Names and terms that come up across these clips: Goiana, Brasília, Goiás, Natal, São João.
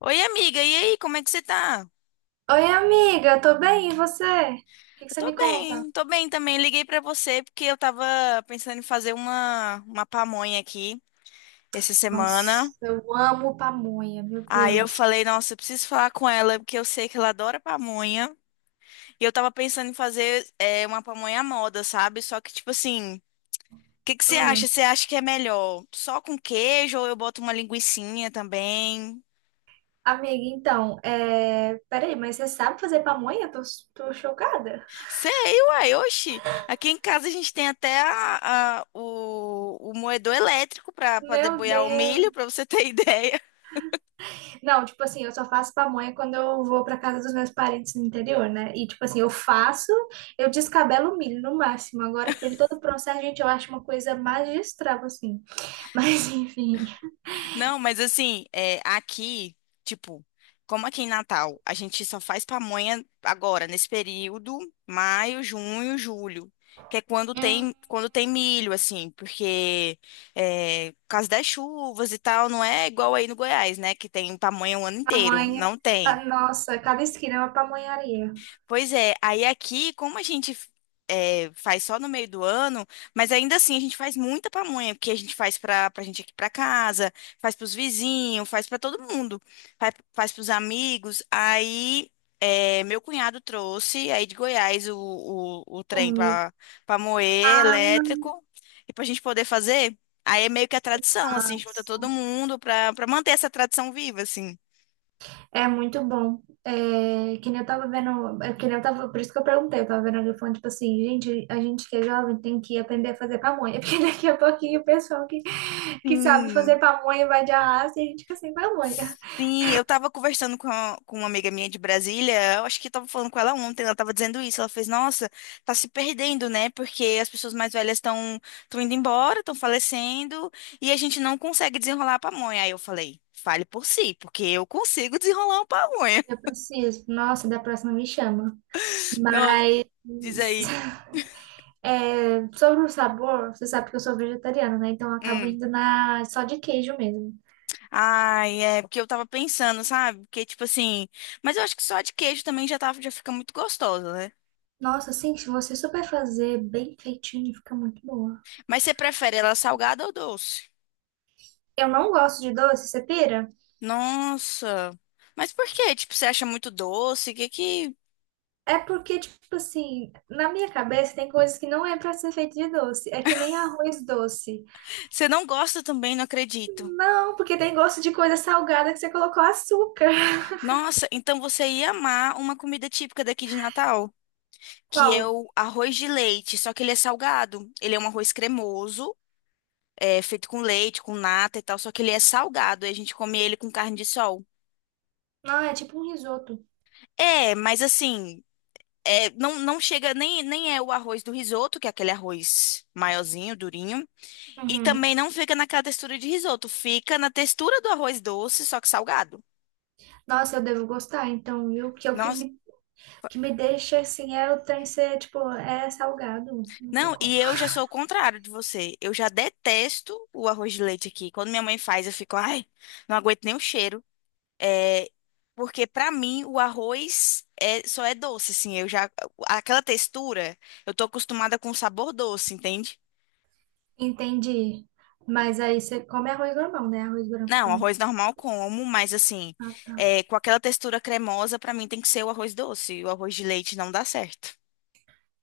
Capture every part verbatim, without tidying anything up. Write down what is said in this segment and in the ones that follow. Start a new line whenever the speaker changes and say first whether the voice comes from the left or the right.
left: Oi, amiga, e aí, como é que você tá?
right: Oi, amiga, tô bem, e você? O que que
left: Eu
right: você
left: tô
right: me conta?
left: bem, tô bem também. Liguei pra você porque eu tava pensando em fazer uma, uma pamonha aqui essa semana.
right: Nossa, eu amo pamonha, meu
left: Aí eu
right: Deus.
left: falei, nossa, eu preciso falar com ela porque eu sei que ela adora pamonha. E eu tava pensando em fazer é, uma pamonha à moda, sabe? Só que, tipo assim, o que que você
right: Hum,
left: acha? Você acha que é melhor só com queijo ou eu boto uma linguicinha também?
right: amiga, então, é... peraí, mas você sabe fazer pamonha? Tô, tô chocada.
left: Sei, uai, oxi. Aqui em casa a gente tem até a- a- o, o moedor elétrico para
right: Meu
left: deboiar o
right: Deus.
left: milho, para você ter ideia.
right: Não, tipo assim, eu só faço pamonha quando eu vou pra casa dos meus parentes no interior, né? E, tipo assim, eu faço, eu descabelo o milho no máximo. Agora, aquele todo processo, gente, eu acho uma coisa magistral, assim. Mas, enfim.
left: Não, mas assim, é, aqui, tipo, como aqui em Natal, a gente só faz pamonha agora, nesse período, maio, junho, julho. Que é quando
right: Hum.
left: tem, quando tem milho, assim, porque é, por causa das chuvas e tal, não é igual aí no Goiás, né? Que tem pamonha o ano inteiro.
right: Pamonha.
left: Não tem.
right: Ah, nossa, cada esquina é uma pamonharia.
left: Pois é, aí aqui, como a gente é, faz só no meio do ano, mas ainda assim a gente faz muita pamonha, porque a gente faz pra, pra, gente aqui pra casa, faz pros vizinhos, faz pra todo mundo, faz, faz pros amigos. Aí é, meu cunhado trouxe aí de Goiás o, o, o
right: O
left: trem
right: milho.
left: pra, pra, moer
right: Ah,
left: elétrico e pra gente poder fazer. Aí é meio que a tradição, assim, junta
right: nossa.
left: todo mundo pra, pra manter essa tradição viva, assim.
right: É muito bom. É, que nem eu tava vendo. É, que nem eu tava, por isso que eu perguntei. Eu tava vendo alguém falando, tipo assim, gente, a gente que é jovem tem que aprender a fazer pamonha. Porque daqui a pouquinho o pessoal que, que sabe fazer
left: Sim.
right: pamonha vai de arrasto e a gente fica sem pamonha.
left: Sim, eu tava conversando com, a- com uma amiga minha de Brasília, eu acho que eu tava falando com ela ontem, ela tava dizendo isso, ela fez, nossa, tá se perdendo, né? Porque as pessoas mais velhas estão estão indo embora, estão falecendo, e a gente não consegue desenrolar a pamonha. Aí eu falei, fale por si, porque eu consigo desenrolar uma pamonha.
right: Eu preciso. Nossa, da próxima me chama.
left: Nossa, diz
right: Mas.
left: aí.
right: É, sobre o sabor, você sabe que eu sou vegetariana, né? Então eu acabo
left: Hum.
right: indo na só de queijo mesmo.
left: Ai, é porque eu tava pensando, sabe? Porque, tipo assim, mas eu acho que só a de queijo também já, tá, já fica muito gostosa, né?
right: Nossa, assim, se você souber fazer bem feitinho, fica muito boa.
left: Mas você prefere ela salgada ou doce?
right: Eu não gosto de doce, você pira?
left: Nossa. Mas por quê? Tipo, você acha muito doce? Que que
right: É porque, tipo assim, na minha cabeça tem coisas que não é pra ser feito de doce. É que nem arroz doce.
left: você não gosta também, não acredito.
right: Não, porque tem gosto de coisa salgada que você colocou açúcar.
left: Nossa, então você ia amar uma comida típica daqui de Natal, que é
right: Qual?
left: o arroz de leite, só que ele é salgado. Ele é um arroz cremoso, é feito com leite, com nata e tal, só que ele é salgado e a gente come ele com carne de sol.
right: Não, é tipo um risoto.
left: É, mas assim, é, não, não chega nem nem é o arroz do risoto, que é aquele arroz maiorzinho, durinho. E
right: Uhum.
left: também não fica naquela textura de risoto, fica na textura do arroz doce, só que salgado.
right: Nossa, eu devo gostar, então, eu que é o que
left: Nossa,
right: me que me deixa assim, é o trem ser, tipo, é salgado, não tem
left: não,
right: como.
left: e eu já sou o contrário de você. Eu já detesto o arroz de leite aqui. Quando minha mãe faz, eu fico, ai, não aguento nem o cheiro. É, porque pra mim o arroz é, só é doce, assim. Eu já aquela textura, eu tô acostumada com o sabor doce, entende?
right: Entendi. Mas aí você come arroz normal, né? Arroz branco
left: Não,
right: também.
left: arroz normal eu como, mas assim,
right: Ah,
left: é,
right: tá.
left: com aquela textura cremosa, pra mim tem que ser o arroz doce. E o arroz de leite não dá certo.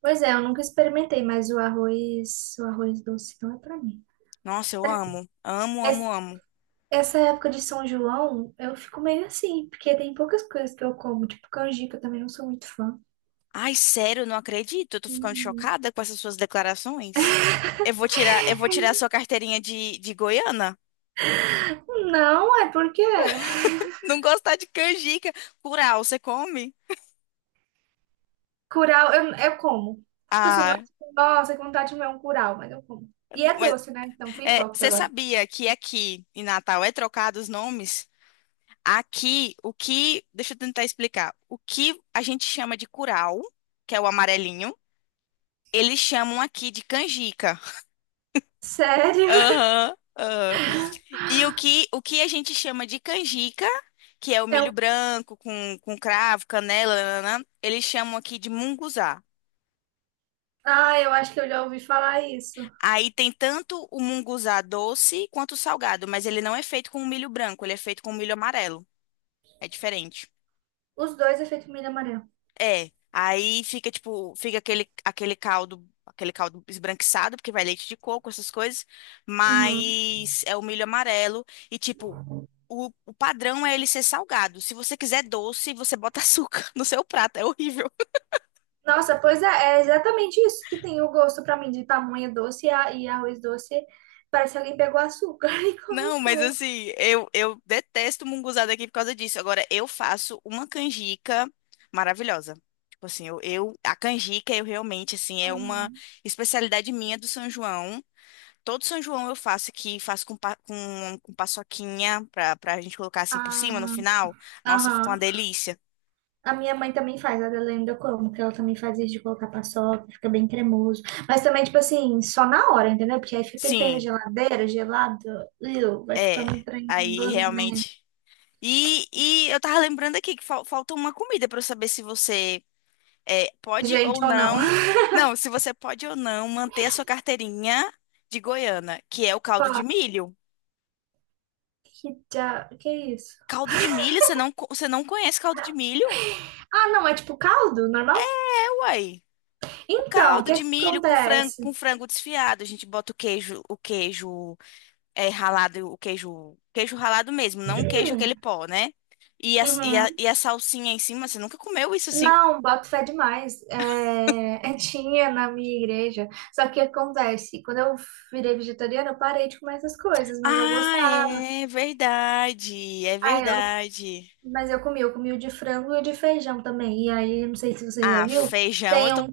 right: Pois é, eu nunca experimentei, mas o arroz, o arroz doce não é pra mim.
left: Nossa, eu amo. Amo, amo,
right: Es-
left: amo.
right: Essa época de São João, eu fico meio assim, porque tem poucas coisas que eu como, tipo canjica, eu também não sou muito fã.
left: Ai, sério, eu não acredito. Eu tô ficando
right: Uhum.
left: chocada com essas suas declarações. Eu vou tirar, eu vou tirar a sua carteirinha de, de Goiana.
right: Não, é porque
left: Não gostar de canjica. Curau, você come?
right: Curau, eu, eu como. Tipo assim, não é
left: Ah,
right: tipo, nossa, que vontade de comer um curau, mas eu como. E é
left: mas
right: doce, né? Então fui
left: é,
right: hipócrita
left: você
right: agora.
left: sabia que aqui em Natal é trocado os nomes? Aqui, o que. deixa eu tentar explicar. O que a gente chama de curau, que é o amarelinho, eles chamam aqui de canjica.
right: Sério?
left: Aham, aham. E o que, o que a gente chama de canjica, que é o
right: Eu,
left: milho branco com, com cravo, canela, nananã, eles chamam aqui de munguzá.
right: ah, eu acho que eu já ouvi falar isso.
left: Aí tem tanto o munguzá doce quanto o salgado, mas ele não é feito com o milho branco, ele é feito com o milho amarelo. É diferente.
right: Os dois é feito milho amarelo.
left: É, aí fica tipo, fica aquele, aquele caldo, aquele caldo esbranquiçado, porque vai leite de coco, essas coisas,
right: Uhum.
left: mas é o milho amarelo e tipo, o, o padrão é ele ser salgado. Se você quiser doce, você bota açúcar no seu prato, é horrível.
right: Nossa, pois é, é exatamente isso que tem o gosto pra mim de tamanho doce e, a- e arroz doce. Parece que alguém pegou açúcar e
left: Não, mas
right: colocou.
left: assim, eu, eu detesto munguzá daqui por causa disso. Agora, eu faço uma canjica maravilhosa. Tipo assim, eu, eu- a canjica, eu realmente, assim, é uma
right: Hum.
left: especialidade minha do São João. Todo São João eu faço aqui, faço com, pa- com, com paçoquinha pra, pra gente colocar assim por cima no
right: Ah,
left: final. Nossa, ficou uma
right: aham.
left: delícia.
right: A minha mãe também faz, a da Lenda eu como, que ela também faz isso de colocar paçoca, fica bem cremoso. Mas também, tipo assim, só na hora, entendeu? Porque aí fica aquele trem na
left: Sim,
right: geladeira, gelado, iu, vai
left: é.
right: ficando um trem
left: Aí
right: gostoso, né?
left: realmente. E, e eu tava lembrando aqui que fal- falta uma comida pra eu saber se você é, pode ou
right: Gente ou não.
left: não. Não, se você pode ou não manter a sua carteirinha de Goiânia, que é o caldo de
right: Qual?
left: milho.
right: Que, dia- que é isso?
left: Caldo de milho? Você não, co- você não conhece caldo de milho?
right: Ah, não, é tipo caldo, normal?
left: É, uai. O
right: Então, o
left: caldo
right: que
left: de
right: que
left: milho com frango,
right: acontece?
left: com frango desfiado. A gente bota o queijo, o queijo é, ralado, o queijo, queijo ralado mesmo, não o queijo aquele
right: Hum,
left: pó, né? E a, e a,
right: uhum.
left: e a salsinha em cima, você nunca comeu isso assim?
right: Não, boto fé demais. É, tinha na minha igreja. Só que acontece, quando eu virei vegetariana, eu parei de comer essas coisas, mas eu
left: Ah,
right: gostava.
left: é verdade, é
right: Ah, eu,
left: verdade.
right: mas eu comi, eu comi o de frango e o de feijão também. E aí, não sei se você já
left: Ah,
right: viu,
left: feijão eu
right: tem
left: tô,
right: um,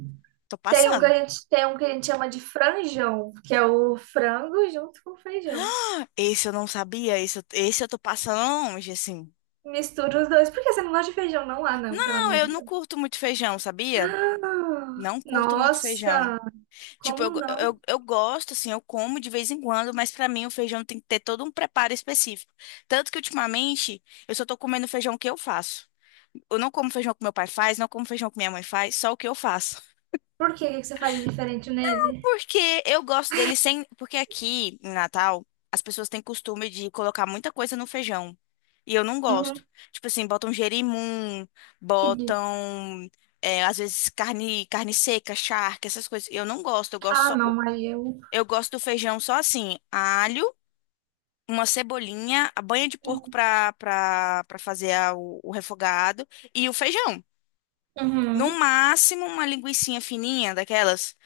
left: tô
right: tem um que a
left: passando.
right: gente, tem um que a gente chama de franjão, que é o frango junto com o feijão.
left: Esse eu não sabia, esse, eu- esse eu tô passando longe, assim.
right: Mistura os dois. Por que você não gosta de feijão? Não há, não, pelo
left: Não,
right: amor
left: eu
right: de
left: não
right: Deus.
left: curto muito feijão, sabia?
right: Ah,
left: Não curto muito feijão.
right: nossa,
left: Tipo,
right: como
left: eu,
right: não?
left: eu, eu gosto, assim, eu como de vez em quando, mas pra mim o feijão tem que ter todo um preparo específico. Tanto que ultimamente eu só tô comendo feijão que eu faço. Eu não como feijão que meu pai faz, não como feijão que minha mãe faz, só o que eu faço.
right: Por que, O que que você faz de diferente nele?
left: Porque eu gosto dele sem. Porque aqui, em Natal, as pessoas têm costume de colocar muita coisa no feijão. E eu não gosto.
right: Uhum,
left: Tipo assim, botam jerimum,
right: que di-
left: botam. é, às vezes carne, carne seca, charque, essas coisas. Eu não gosto, eu gosto
right: Ah,
left: só.
right: não, mas eu.
left: Eu gosto do feijão só assim, alho, uma cebolinha, a banha de porco pra, pra, pra fazer a- o, o refogado e o feijão. No
right: Uhum.
left: máximo, uma linguicinha fininha daquelas.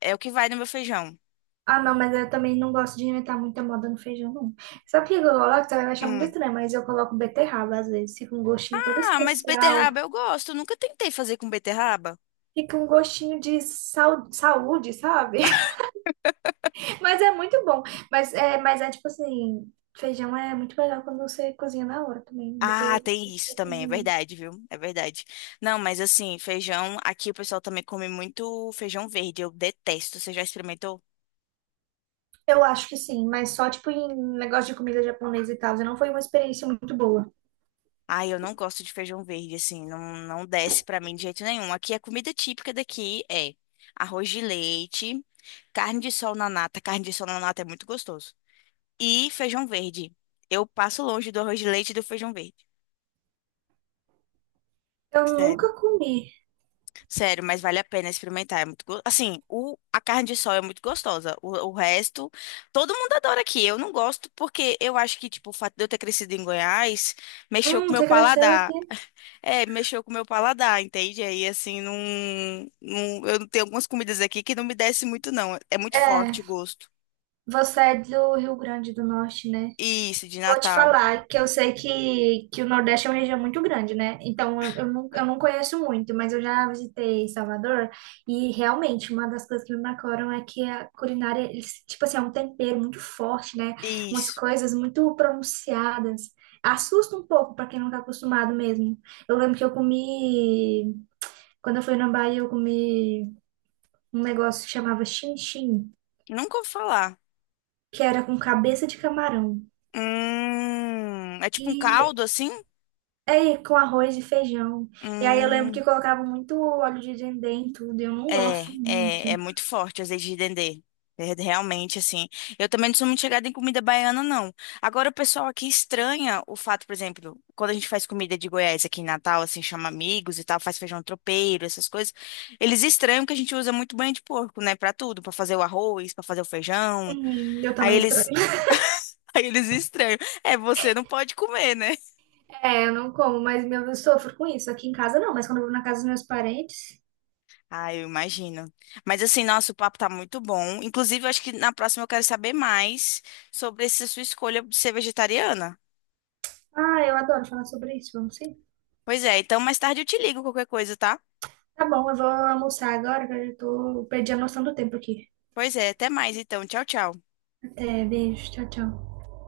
left: É o que vai no meu feijão.
right: Ah, não, mas eu também não gosto de inventar muita moda no feijão, não. Sabe o que eu coloco? Você vai achar muito
left: Hum.
right: estranho, mas eu coloco beterraba às vezes. Fica um gostinho todo
left: Ah, mas
right: especial.
left: beterraba eu gosto. Eu nunca tentei fazer com beterraba.
right: Fica um gostinho de sau- saúde, sabe? Mas é muito bom. Mas é, mas é tipo assim, feijão é muito melhor quando você cozinha na hora também. Depois
left: Ah,
right: ele...
left: tem isso
right: fica
left: também, é
right: com-
left: verdade, viu? É verdade. Não, mas assim, feijão, aqui o pessoal também come muito feijão verde. Eu detesto. Você já experimentou?
right: Eu acho que sim, mas só tipo em negócio de comida japonesa e tal. Não foi uma experiência muito boa.
left: Ai, eu não gosto de feijão verde, assim, não, não desce pra mim de jeito nenhum. Aqui a comida típica daqui é arroz de leite, carne de sol na nata. Carne de sol na nata é muito gostoso. E feijão verde. Eu passo longe do arroz de leite e do feijão verde.
right: Eu
left: Sério.
right: nunca comi.
left: Sério, mas vale a pena experimentar. É muito go... Assim, o... a carne de sol é muito gostosa. O... o resto, todo mundo adora aqui. Eu não gosto porque eu acho que, tipo, o fato de eu ter crescido em Goiás mexeu com
right: Hum,
left: o meu
right: você cresceu aqui?
left: paladar. É, mexeu com o meu paladar, entende? Aí, assim, não, não. Eu tenho algumas comidas aqui que não me desce muito, não. É muito
right: É.
left: forte o gosto.
right: Você é do Rio Grande do Norte, né?
left: Isso, de
right: Vou te
left: Natal.
right: falar que eu sei que, que o Nordeste é uma região muito grande, né? Então eu, eu, não, eu não conheço muito, mas eu já visitei Salvador e realmente uma das coisas que me marcaram é que a culinária, eles, tipo assim, é um tempero muito forte, né? Umas
left: Isso.
right: coisas muito pronunciadas. Assusta um pouco para quem não tá acostumado mesmo. Eu lembro que eu comi, quando eu fui na Bahia, eu comi um negócio que chamava chin-chin,
left: Nunca ouvi falar.
right: que era com cabeça de camarão.
left: Hum, é tipo um
right: E
left: caldo, assim?
right: é, com arroz e feijão. E aí eu lembro que
left: Hum.
right: colocava muito óleo de dendê em tudo, e eu não gosto
left: É, é, é
right: muito.
left: muito forte o azeite de dendê. É realmente, assim. Eu também não sou muito chegada em comida baiana, não. Agora, o pessoal aqui estranha o fato, por exemplo, quando a gente faz comida de Goiás aqui em Natal, assim, chama amigos e tal, faz feijão tropeiro, essas coisas. Eles estranham que a gente usa muito banha de porco, né, pra tudo, pra fazer o arroz, pra fazer o feijão.
right: Hum, eu
left: Aí
right: também estranho.
left: eles, aí eles estranham. É, você não pode comer, né?
right: É, eu não como, mas meu, eu sofro com isso. Aqui em casa não, mas quando eu vou na casa dos meus parentes.
left: Ah, eu imagino. Mas assim, nosso papo tá muito bom. Inclusive, eu acho que na próxima eu quero saber mais sobre essa sua escolha de ser vegetariana.
right: Ah, eu adoro falar sobre isso, vamos sim.
left: Pois é, então mais tarde eu te ligo qualquer coisa, tá?
right: Tá bom, eu vou almoçar agora, que eu já tô, perdi a noção do tempo aqui.
left: Pois é, até mais então. Tchau, tchau.
right: Até, beijo, tchau, tchau.